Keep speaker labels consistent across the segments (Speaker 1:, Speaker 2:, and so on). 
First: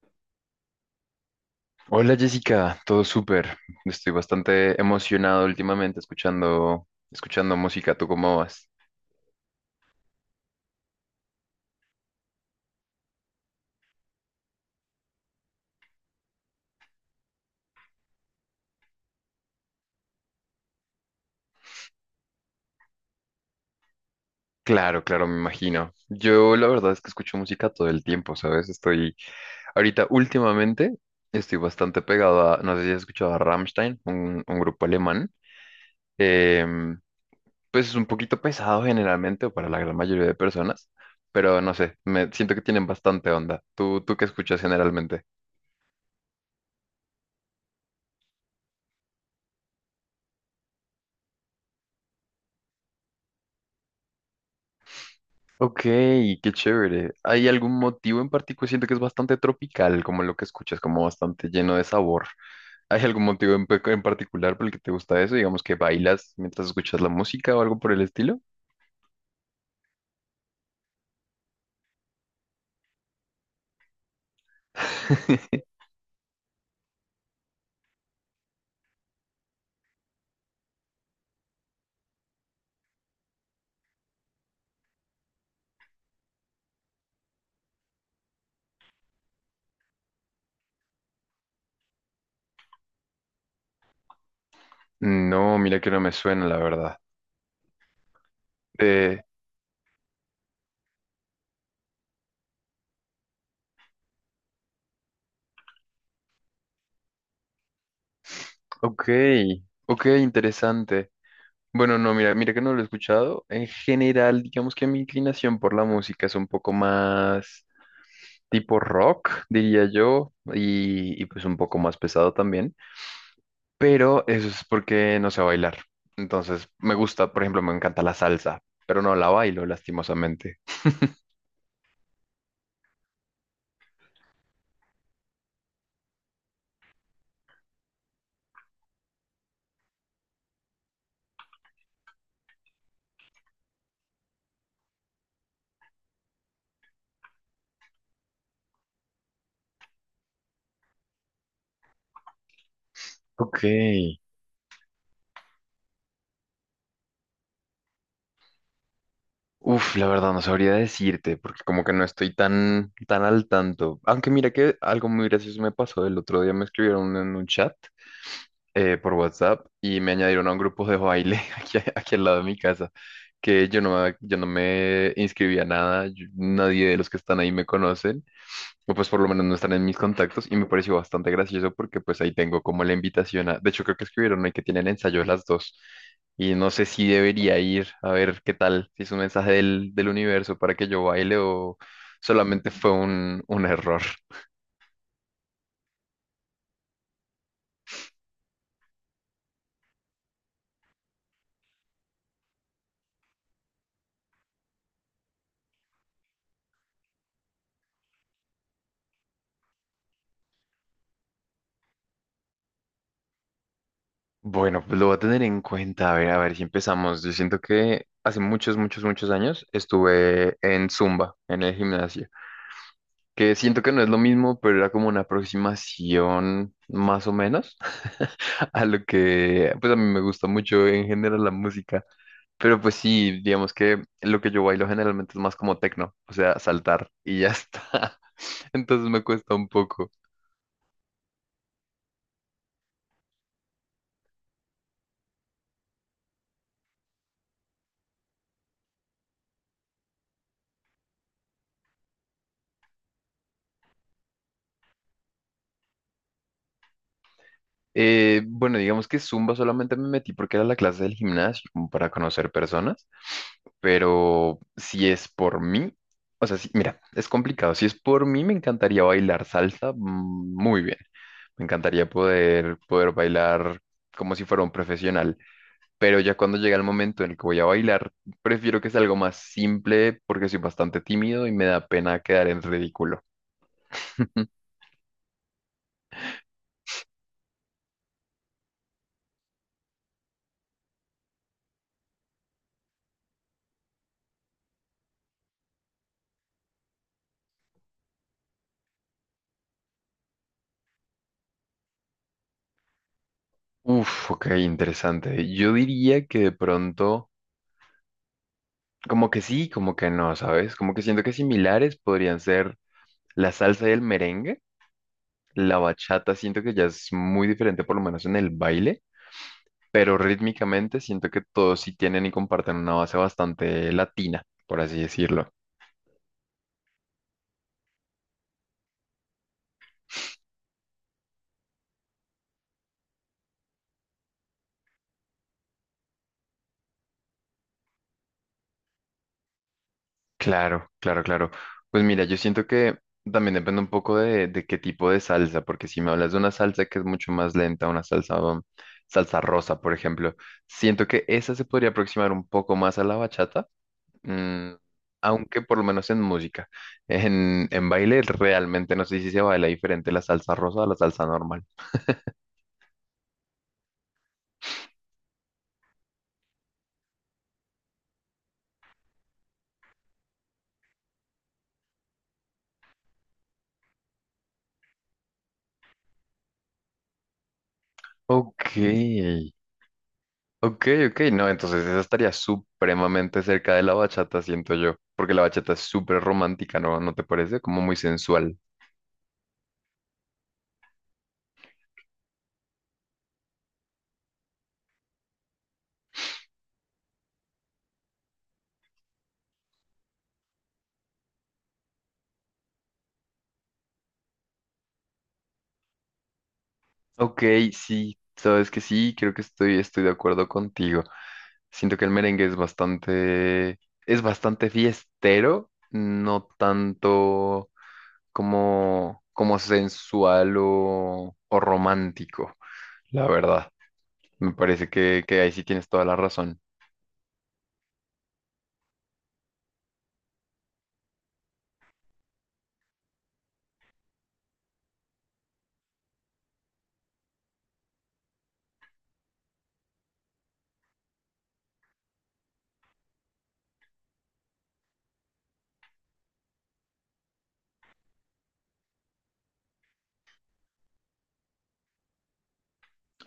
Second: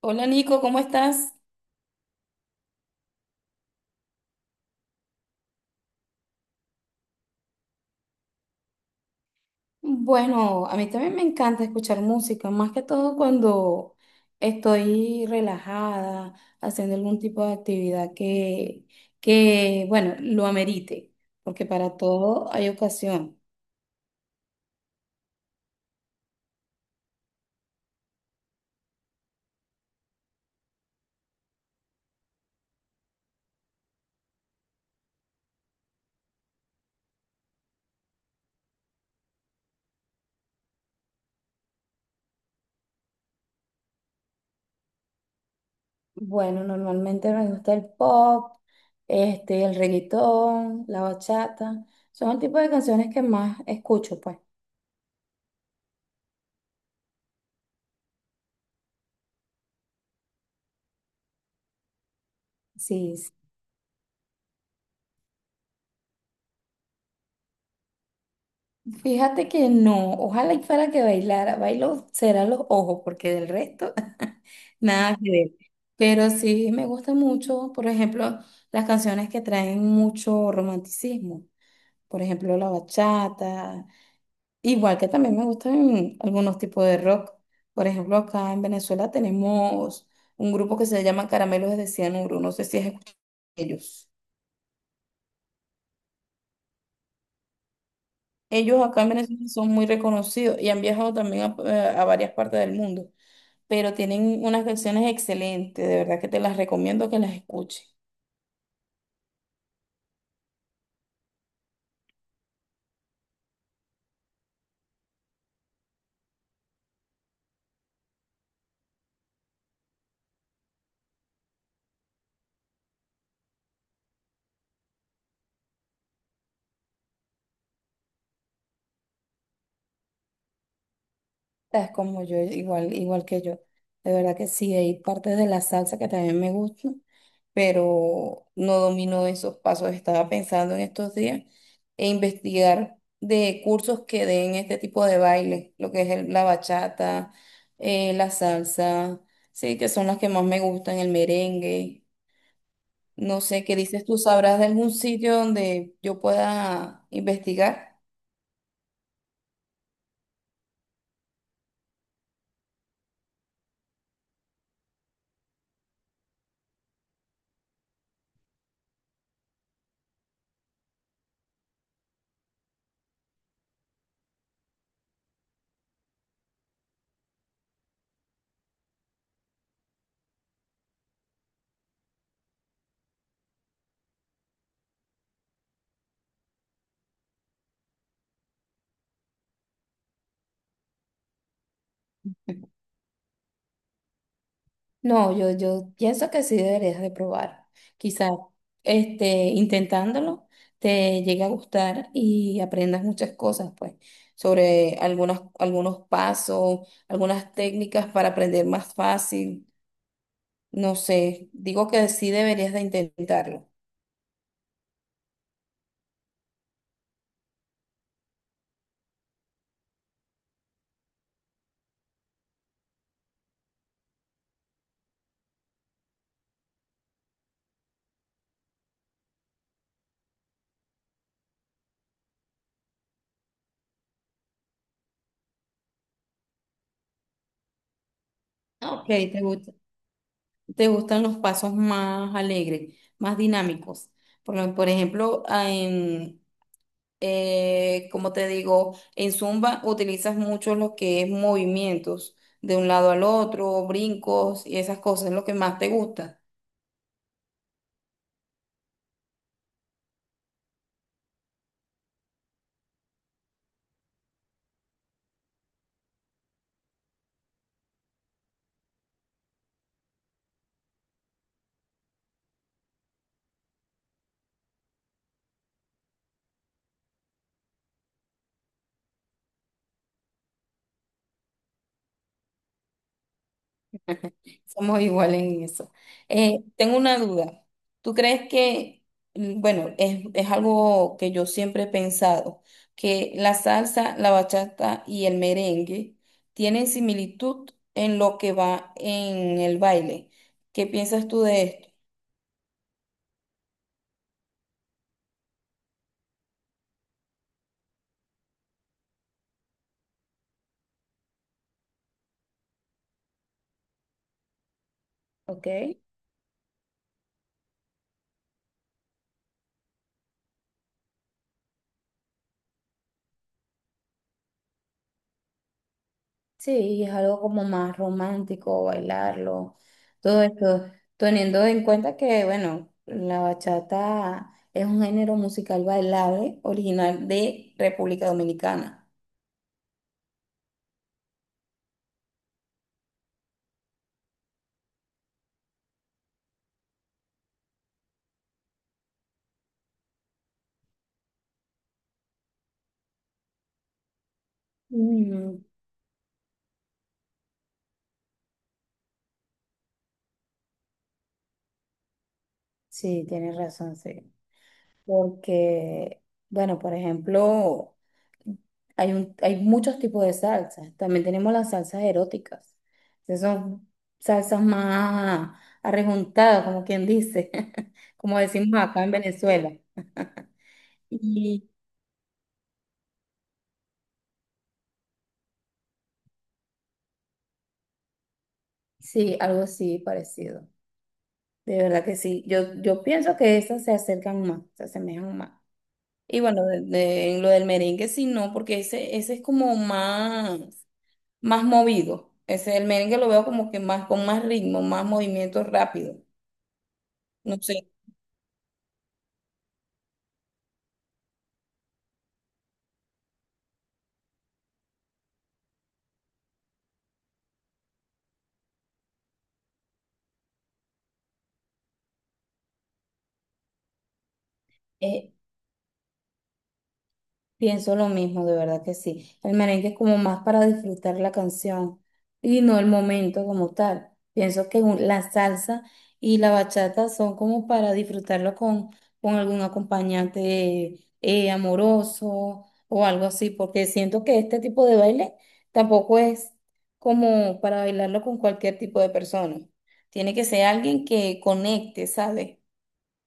Speaker 1: Hola Nico, ¿cómo estás?
Speaker 2: Hola Jessica, todo súper. Estoy bastante emocionado últimamente escuchando música. ¿Tú cómo vas?
Speaker 1: Bueno, a mí también me encanta escuchar música, más que todo cuando estoy relajada, haciendo algún tipo de actividad que, bueno, lo amerite, porque para todo hay ocasión.
Speaker 2: Claro, claro, me imagino. Yo la verdad es que escucho música todo el tiempo, ¿sabes? Estoy ahorita últimamente estoy bastante pegado a, no sé si has escuchado a Rammstein, un grupo alemán. Em, pues es un poquito pesado generalmente o para la gran mayoría de personas, pero no sé, me siento que tienen bastante onda. ¿Tú qué escuchas generalmente?
Speaker 1: Bueno, normalmente me gusta el pop, este, el reggaetón, la bachata, son el tipo de canciones que más escucho, pues.
Speaker 2: Ok, qué chévere. ¿Hay algún motivo en particular? Siento que es bastante tropical, como lo que escuchas, como bastante lleno de sabor. ¿Hay
Speaker 1: Sí.
Speaker 2: algún motivo en particular por el que te gusta eso? Digamos que bailas mientras escuchas la música o algo por el estilo.
Speaker 1: Fíjate que no, ojalá y fuera que bailara, bailo será los ojos, porque del resto nada que ver. Pero sí me gusta mucho, por ejemplo, las canciones que traen mucho romanticismo, por ejemplo, la bachata, igual que también me gustan algunos tipos de rock. Por ejemplo, acá en Venezuela tenemos un grupo que se llama Caramelos de Cianuro, no sé si has escuchado de ellos.
Speaker 2: No, mira que no me suena, la verdad.
Speaker 1: Ellos acá en
Speaker 2: Eh,
Speaker 1: Venezuela son muy reconocidos y han viajado también a varias partes del mundo, pero tienen unas canciones excelentes, de verdad que te las recomiendo que las escuches.
Speaker 2: ok, ok, interesante. Bueno, no, mira que no lo he escuchado. En general, digamos que mi inclinación por la música es un poco más tipo rock, diría yo, y pues un poco más pesado también, pero eso es porque no sé bailar. Entonces, me gusta, por ejemplo, me encanta la salsa, pero no la bailo, lastimosamente.
Speaker 1: Es como yo, igual, igual que yo. De verdad que sí, hay partes de la salsa que también me gustan, pero no domino esos pasos. Estaba pensando en estos días e investigar de cursos que den este tipo de baile, lo que es la bachata, la salsa, sí, que son las que más me gustan, el merengue. No
Speaker 2: Ok.
Speaker 1: sé, ¿qué dices tú? ¿Sabrás de algún sitio donde yo pueda investigar?
Speaker 2: Uf, la verdad no sabría decirte, porque como que no estoy tan al tanto. Aunque mira que algo muy gracioso me pasó. El otro día me escribieron en un chat por WhatsApp y me añadieron a un grupo de baile aquí al lado de mi casa, que yo no me inscribí a nada, nadie de los que están ahí me conocen, o pues por lo menos no están en mis contactos y me pareció bastante gracioso porque pues ahí tengo como la invitación a, de hecho creo que escribieron ahí que tienen ensayo a las dos y no sé si debería ir a ver qué tal, si es un mensaje del universo para que yo baile o solamente fue un error.
Speaker 1: No, yo pienso que sí deberías de probar. Quizás este, intentándolo te llegue a gustar y aprendas muchas cosas, pues, sobre algunas, algunos pasos, algunas técnicas para aprender más fácil. No sé, digo que sí deberías de intentarlo.
Speaker 2: Bueno, pues lo voy a tener en cuenta. A ver si empezamos. Yo siento que hace muchos, muchos, muchos años estuve en Zumba, en el gimnasio, que siento que no es lo mismo, pero era como una aproximación más o menos a lo que, pues a mí me gusta mucho en general la música. Pero pues sí, digamos que lo que yo bailo generalmente es más como techno, o sea, saltar y ya está.
Speaker 1: Ok,
Speaker 2: Entonces me cuesta un poco.
Speaker 1: te gustan los pasos más alegres, más dinámicos. Por, por ejemplo, ah, en como te digo, en Zumba utilizas mucho lo que es movimientos de un lado al otro, brincos y esas cosas, es lo que más te gusta.
Speaker 2: Bueno, digamos que Zumba solamente me metí porque era la clase del gimnasio, como para conocer personas, pero si es por mí, o sea, sí, mira, es complicado. Si es por mí, me encantaría bailar salsa mm, muy bien. Me encantaría poder bailar como si fuera un profesional, pero ya cuando llega el momento en el que voy a bailar, prefiero que sea algo más simple porque soy bastante tímido y me da pena quedar en ridículo.
Speaker 1: Somos iguales en eso. Tengo una duda. ¿Tú crees que, bueno, es algo que yo siempre he pensado, que la salsa, la bachata y el merengue tienen similitud en lo que va en el baile? ¿Qué piensas tú de esto?
Speaker 2: Uf, ok, interesante. Yo diría que de pronto... Como que sí, como que no, ¿sabes? Como que siento que similares podrían ser la salsa y el merengue.
Speaker 1: Ok.
Speaker 2: La bachata siento que ya es muy diferente, por lo menos en el baile, pero rítmicamente siento que todos sí tienen y comparten una base bastante latina, por así decirlo.
Speaker 1: Sí, es algo como más romántico, bailarlo, todo esto, teniendo en cuenta que, bueno, la bachata es un género musical bailable original de República Dominicana.
Speaker 2: Claro, claro, claro. Pues mira, yo siento que también depende un poco de qué tipo de salsa, porque si me hablas de una salsa que es mucho más lenta, una salsa, salsa rosa, por ejemplo, siento que esa se podría aproximar un poco más a la bachata. Mm,
Speaker 1: Mm,
Speaker 2: aunque por lo menos en música. En baile realmente no sé si se baila diferente la salsa rosa a la salsa normal.
Speaker 1: sí, tienes razón, sí. Porque, bueno, por ejemplo, hay muchos tipos de salsas. También tenemos las salsas eróticas. Esas son salsas más arrejuntadas, como quien dice, como
Speaker 2: Ok,
Speaker 1: decimos acá en Venezuela.
Speaker 2: ok, ok. No,
Speaker 1: Y
Speaker 2: entonces esa estaría supremamente cerca de la bachata, siento yo, porque la bachata es súper romántica, ¿no? ¿No te parece? Como muy sensual.
Speaker 1: sí, algo así parecido. De verdad que sí. Yo pienso que esas se acercan más, se asemejan más. Y bueno, en lo del merengue sí, no, porque ese es como más movido. Ese, el merengue lo veo como que más, con más ritmo, más movimiento rápido.
Speaker 2: Ok,
Speaker 1: No sé,
Speaker 2: sí, sabes que sí, creo que estoy de acuerdo contigo. Siento que el merengue es bastante fiestero, no tanto como, como sensual o romántico, la verdad. Me parece que,
Speaker 1: es,
Speaker 2: que ahí sí tienes toda la razón.
Speaker 1: pienso lo mismo, de verdad que sí. El merengue es como más para disfrutar la canción y no el momento como tal. Pienso que la salsa y la bachata son como para disfrutarlo con algún acompañante amoroso o algo así, porque siento que este tipo de baile tampoco es como para bailarlo con cualquier tipo de persona. Tiene que ser alguien que conecte, ¿sabes?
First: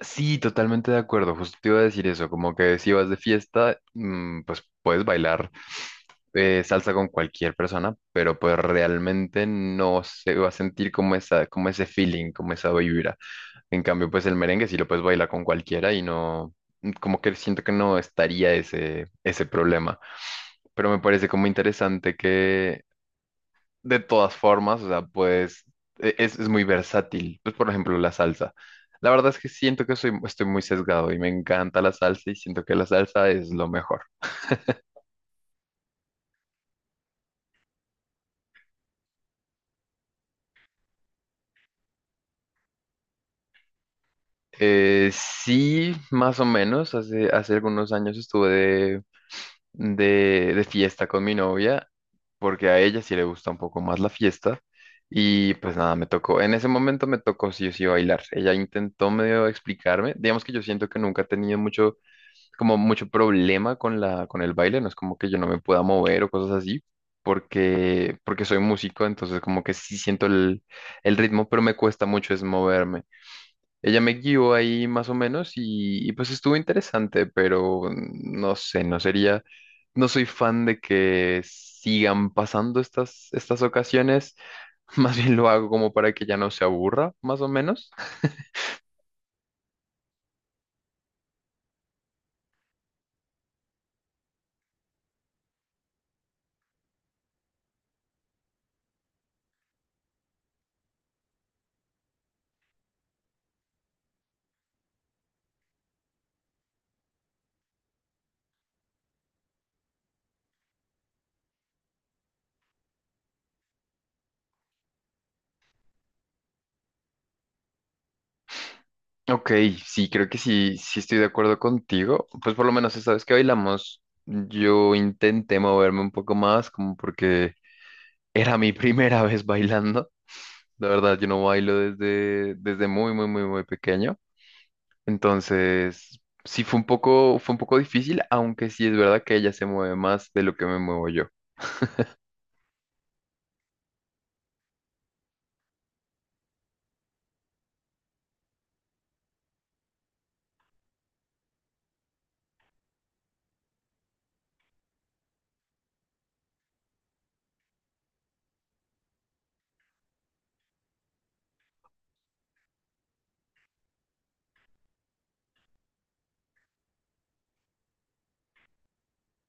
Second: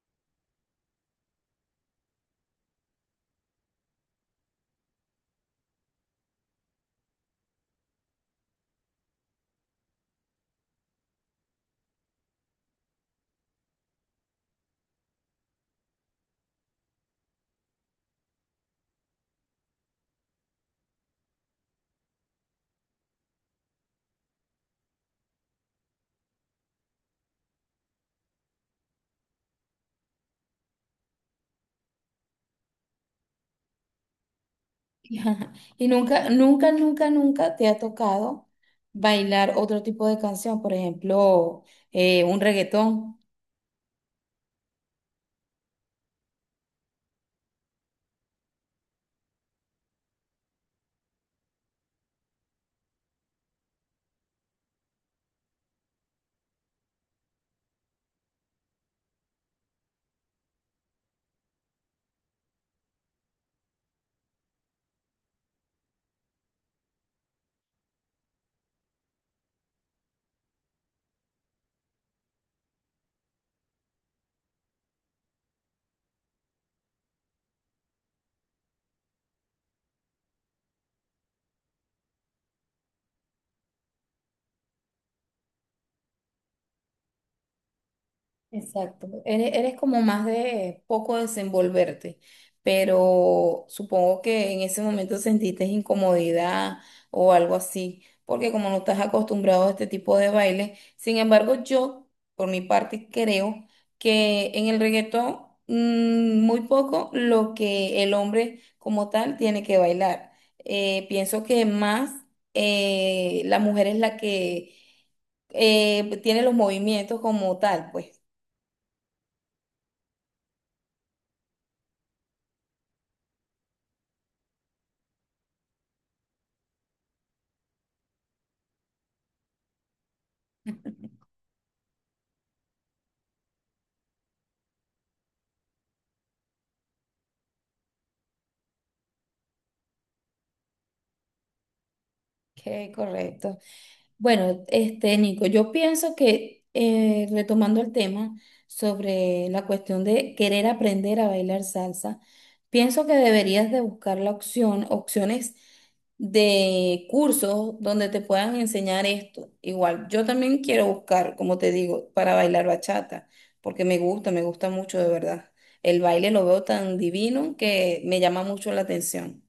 Speaker 2: Sí, totalmente de acuerdo. Justo te iba a decir eso, como que si vas de fiesta, mm, pues puedes bailar salsa con cualquier persona, pero pues realmente no se va a sentir como esa, como ese feeling, como esa vibra. En cambio, pues el merengue sí lo puedes bailar con cualquiera y no, como que siento que no estaría ese problema. Pero me parece como interesante de todas formas, o sea, pues es muy versátil. Pues, por ejemplo, la salsa. La verdad es que siento que estoy muy sesgado y me encanta la salsa y siento que la salsa es lo mejor.
Speaker 1: Ajá. Y nunca, nunca, nunca, nunca te ha tocado bailar otro tipo de canción, por ejemplo, un reggaetón.
Speaker 2: Sí, más o menos. Hace, hace algunos años estuve de fiesta con mi novia porque a ella sí le gusta un poco más la fiesta. Y pues nada, me tocó, en ese momento me tocó sí o sí bailar. Ella intentó medio explicarme. Digamos que yo siento que nunca he tenido mucho problema con con el baile, no es como que yo no me pueda mover o cosas así, porque soy músico, entonces como que sí siento el ritmo, pero me cuesta mucho es moverme. Ella me guió ahí más o menos y pues estuvo interesante, pero no sé, no soy fan de que sigan pasando estas, estas ocasiones, más bien lo hago como para que ya no se aburra, más o menos.
Speaker 1: Exacto, eres como más de poco desenvolverte, pero supongo que en ese momento sentiste incomodidad o algo así, porque como no estás acostumbrado a este tipo de baile. Sin embargo yo, por mi parte, creo que en el reggaetón mm, muy poco lo que el hombre como tal tiene que bailar. Pienso que más la mujer es la que tiene los movimientos como tal, pues.
Speaker 2: Ok, sí, creo que sí, sí estoy de acuerdo contigo. Pues por lo menos esta vez que bailamos, yo intenté moverme un poco más, como porque era mi primera vez bailando. La verdad, yo no bailo desde, desde muy, muy, muy, muy pequeño. Entonces, sí fue un poco difícil, aunque sí es verdad que ella se mueve más de lo que me muevo yo.
Speaker 1: Qué correcto. Bueno, este, Nico, yo pienso que retomando el tema sobre la cuestión de querer aprender a bailar salsa, pienso que deberías de buscar opciones de cursos donde te puedan enseñar esto. Igual, yo también quiero buscar, como te digo, para bailar bachata, porque me gusta mucho de verdad. El baile lo veo tan divino que me llama mucho la atención.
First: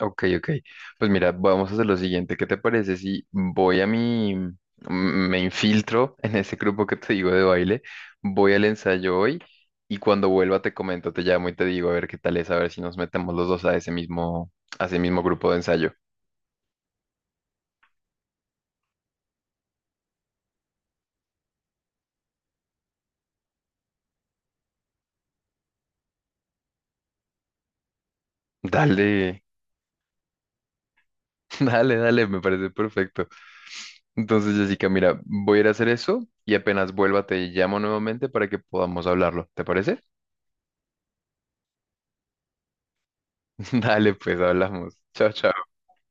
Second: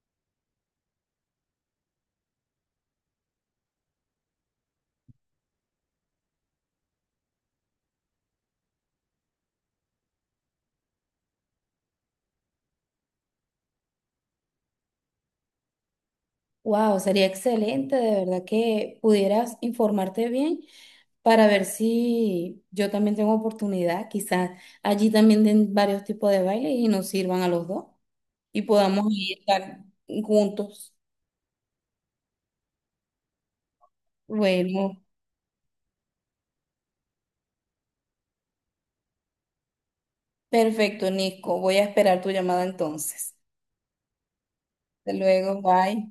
Speaker 2: Ok, ok. Pues mira, vamos a hacer lo siguiente. ¿Qué te parece si voy me infiltro en ese grupo que te digo de baile, voy al ensayo hoy y cuando vuelva te comento, te llamo y te digo a ver qué tal es, a ver si nos metemos los dos a ese mismo grupo de ensayo.
Speaker 1: Wow, sería excelente, de verdad que pudieras informarte bien para ver si yo también tengo oportunidad, quizás allí también den varios tipos de baile y nos sirvan a los dos y podamos ahí
Speaker 2: Dale,
Speaker 1: estar juntos.
Speaker 2: dale, dale, me parece perfecto. Entonces, Jessica,
Speaker 1: Bueno,
Speaker 2: mira, voy a ir a hacer eso y apenas vuelva te llamo nuevamente para que podamos hablarlo. ¿Te parece?
Speaker 1: perfecto, Nico, voy a esperar tu llamada entonces.
Speaker 2: Dale, pues hablamos.
Speaker 1: Hasta
Speaker 2: Chao,
Speaker 1: luego,
Speaker 2: chao.
Speaker 1: bye.